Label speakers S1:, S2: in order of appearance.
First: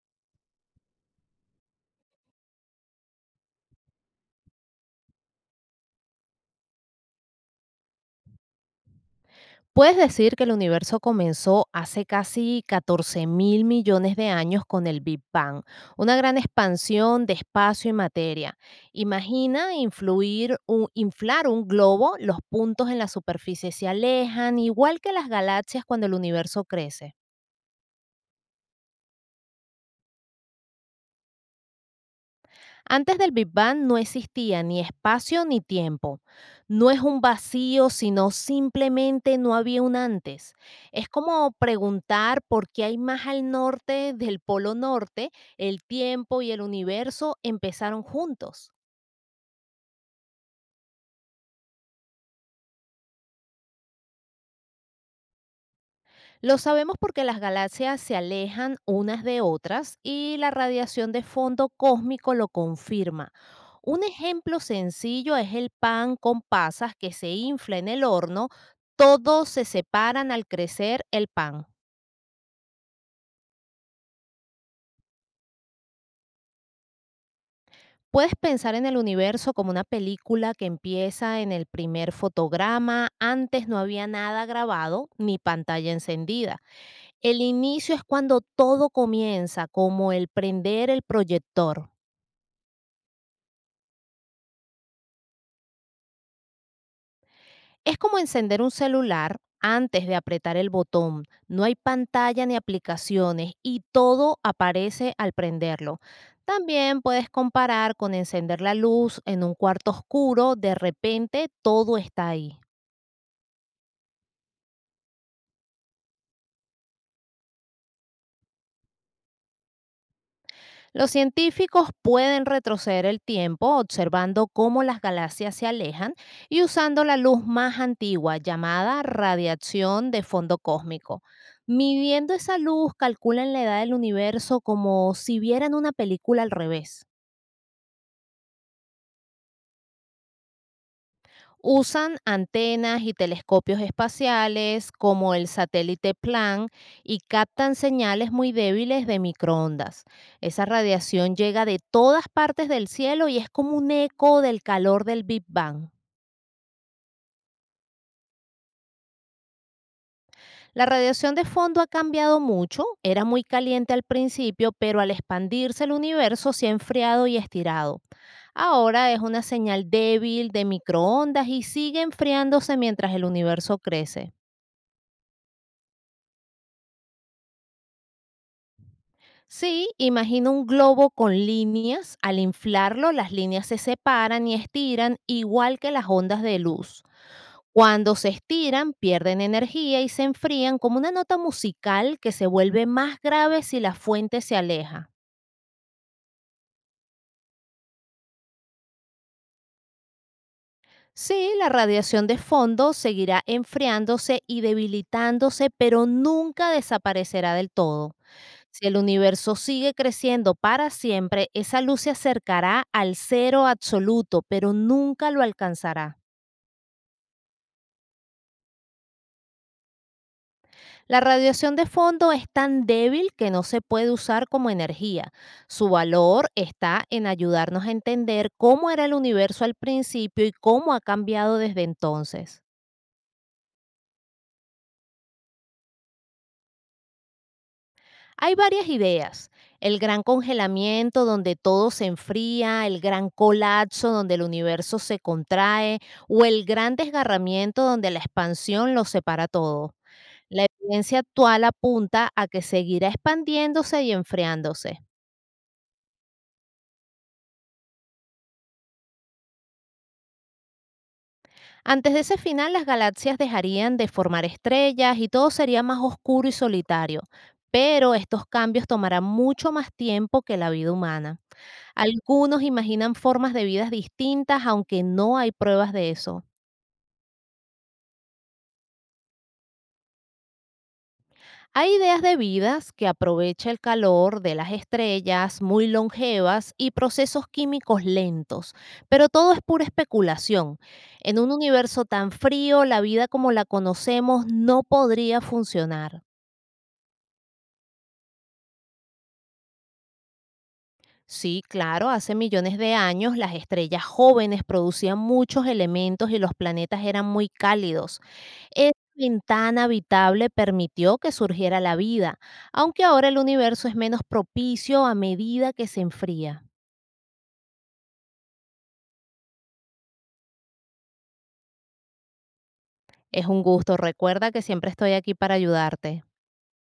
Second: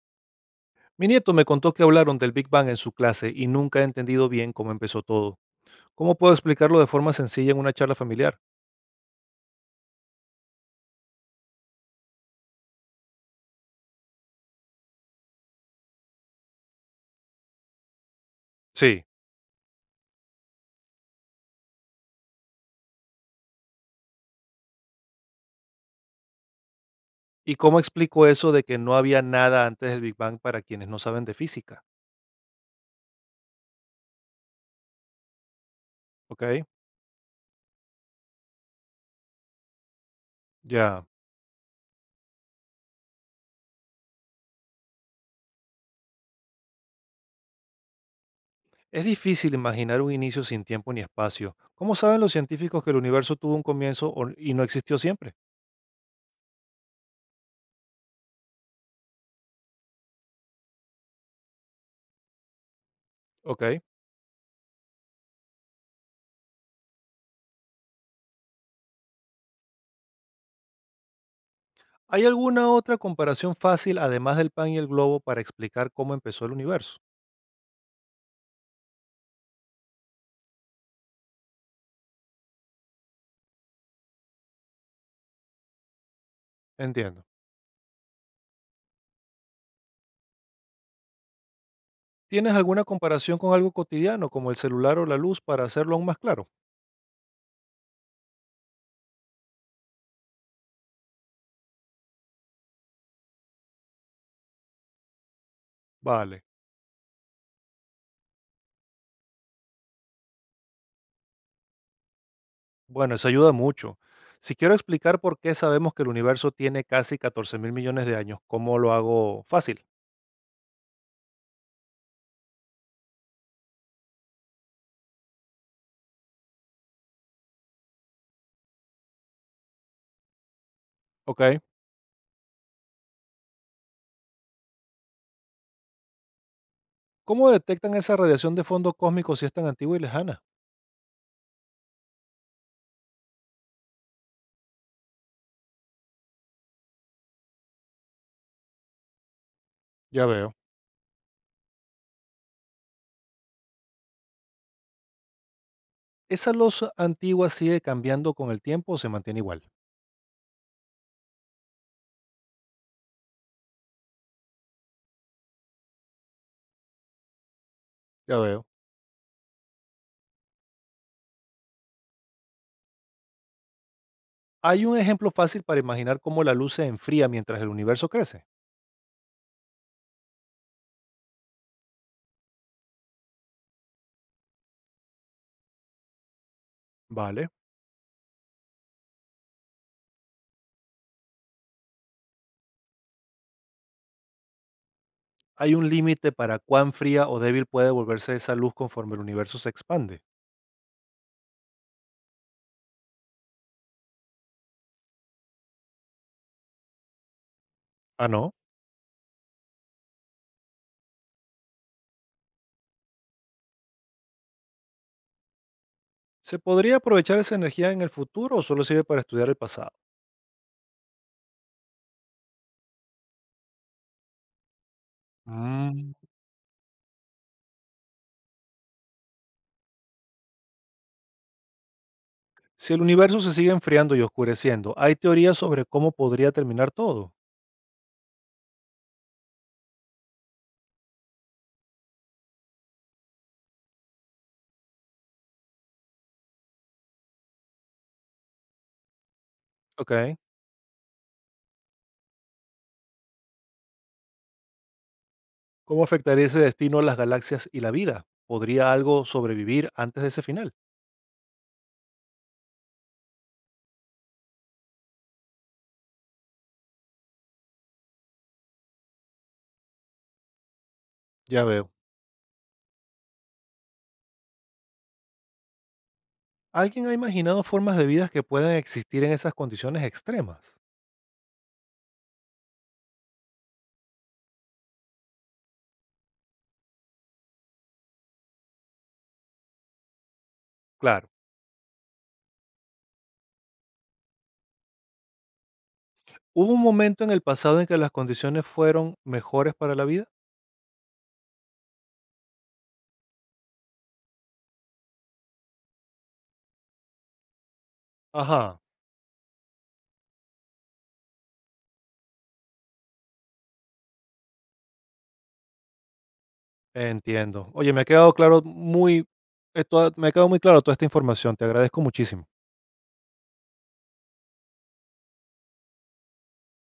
S1: Mi nieto me contó que hablaron del Big Bang en su clase y nunca he entendido bien cómo empezó todo. ¿Cómo puedo explicarlo de forma sencilla en una charla familiar?
S2: Puedes decir que el universo comenzó hace casi 14 mil millones de años con el Big Bang, una gran expansión de espacio y materia.
S1: Sí.
S2: Imagina inflar un globo, los puntos en la superficie se alejan, igual que las galaxias cuando el universo crece.
S1: ¿Y cómo explico eso de que no había nada antes del Big Bang para quienes no saben de física?
S2: Antes del Big Bang no existía ni espacio ni tiempo.
S1: Ok,
S2: No es un vacío, sino simplemente no había un antes.
S1: ya.
S2: Es como preguntar por qué hay más al norte del Polo Norte, el tiempo y el universo empezaron juntos.
S1: Es difícil imaginar un inicio sin tiempo ni espacio. ¿Cómo saben los científicos que el universo tuvo un comienzo y no existió siempre?
S2: Lo sabemos porque las galaxias se alejan unas de otras y la radiación de fondo cósmico lo confirma.
S1: Ok.
S2: Un ejemplo sencillo es el pan con pasas que se infla en el horno, todos se separan al crecer el pan.
S1: ¿Hay alguna otra comparación fácil además del pan y el globo para explicar cómo empezó el universo?
S2: Puedes pensar en el universo como una película que empieza en el primer fotograma, antes no había nada grabado ni pantalla encendida.
S1: Entiendo.
S2: El inicio es cuando todo comienza, como el prender el proyector.
S1: ¿Tienes alguna comparación con algo cotidiano, como el celular o la luz, para hacerlo aún más claro?
S2: Es como encender un celular antes de apretar el botón. No hay pantalla ni aplicaciones y todo aparece al prenderlo.
S1: Vale.
S2: También puedes comparar con encender la luz en un cuarto oscuro, de repente todo está ahí.
S1: Bueno, eso ayuda mucho. Si quiero explicar por qué sabemos que el universo tiene casi 14 mil millones de años, ¿cómo lo hago fácil?
S2: Los científicos pueden retroceder el tiempo observando cómo las galaxias se alejan y usando la luz más antigua llamada radiación de fondo cósmico.
S1: Ok.
S2: Midiendo esa luz calculan la edad del universo como si vieran una película al revés.
S1: ¿Cómo detectan esa radiación de fondo cósmico si es tan antigua y lejana?
S2: Usan antenas y telescopios espaciales como el satélite Plan y captan señales muy débiles de microondas.
S1: Ya veo.
S2: Esa radiación llega de todas partes del cielo y es como un eco del calor del Big Bang.
S1: ¿Esa luz antigua sigue cambiando con el tiempo o se mantiene igual?
S2: La radiación de fondo ha cambiado mucho, era muy caliente al principio, pero al expandirse el universo se ha enfriado y estirado.
S1: Ya veo.
S2: Ahora es una señal débil de microondas y sigue enfriándose mientras el universo crece.
S1: Hay un ejemplo fácil para imaginar cómo la luz se enfría mientras el universo crece.
S2: Sí, imagina un globo con líneas. Al inflarlo, las líneas se separan y estiran igual que las ondas de luz.
S1: Vale.
S2: Cuando se estiran, pierden energía y se enfrían como una nota musical que se vuelve más grave si la fuente se aleja.
S1: ¿Hay un límite para cuán fría o débil puede volverse esa luz conforme el universo se expande?
S2: Sí, la radiación de fondo seguirá enfriándose y debilitándose, pero nunca desaparecerá del todo.
S1: Ah, no.
S2: Si el universo sigue creciendo para siempre, esa luz se acercará al cero absoluto, pero nunca lo alcanzará.
S1: ¿Se podría aprovechar esa energía en el futuro o solo sirve para estudiar el pasado?
S2: La radiación de fondo es tan débil que no se puede usar como energía. Su
S1: Mm.
S2: valor está en ayudarnos a entender cómo era el universo al principio y cómo ha cambiado desde entonces.
S1: Si el universo se sigue enfriando y oscureciendo, hay teorías sobre cómo podría terminar todo.
S2: Hay varias ideas. El gran congelamiento donde todo se enfría, el gran colapso donde el universo se contrae o el gran desgarramiento donde la expansión lo separa todo.
S1: Ok.
S2: La evidencia actual apunta a que seguirá expandiéndose y enfriándose.
S1: ¿Cómo afectaría ese destino a las galaxias y la vida? ¿Podría algo sobrevivir antes de ese final?
S2: Antes de ese final, las galaxias dejarían de formar estrellas y todo sería más oscuro y solitario, pero estos cambios tomarán mucho más tiempo que la vida humana.
S1: Ya veo.
S2: Algunos imaginan formas de vidas distintas, aunque no hay pruebas de eso.
S1: ¿Alguien ha imaginado formas de vida que puedan existir en esas condiciones extremas?
S2: Hay ideas de vidas que aprovecha el calor de las estrellas, muy longevas y procesos químicos lentos, pero todo es pura especulación.
S1: Claro.
S2: En un universo tan frío, la vida como la conocemos no podría funcionar.
S1: ¿Hubo un momento en el pasado en que las condiciones fueron mejores para la vida?
S2: Sí, claro, hace millones de años las estrellas jóvenes producían muchos elementos y los planetas eran muy cálidos.
S1: Ajá.
S2: Esa ventana habitable permitió que surgiera la vida, aunque ahora el universo es menos propicio a medida que se enfría.
S1: Entiendo. Oye, me ha quedado claro muy toda me ha quedado muy claro toda esta información. Te agradezco muchísimo.
S2: Es un gusto, recuerda que siempre estoy aquí para ayudarte.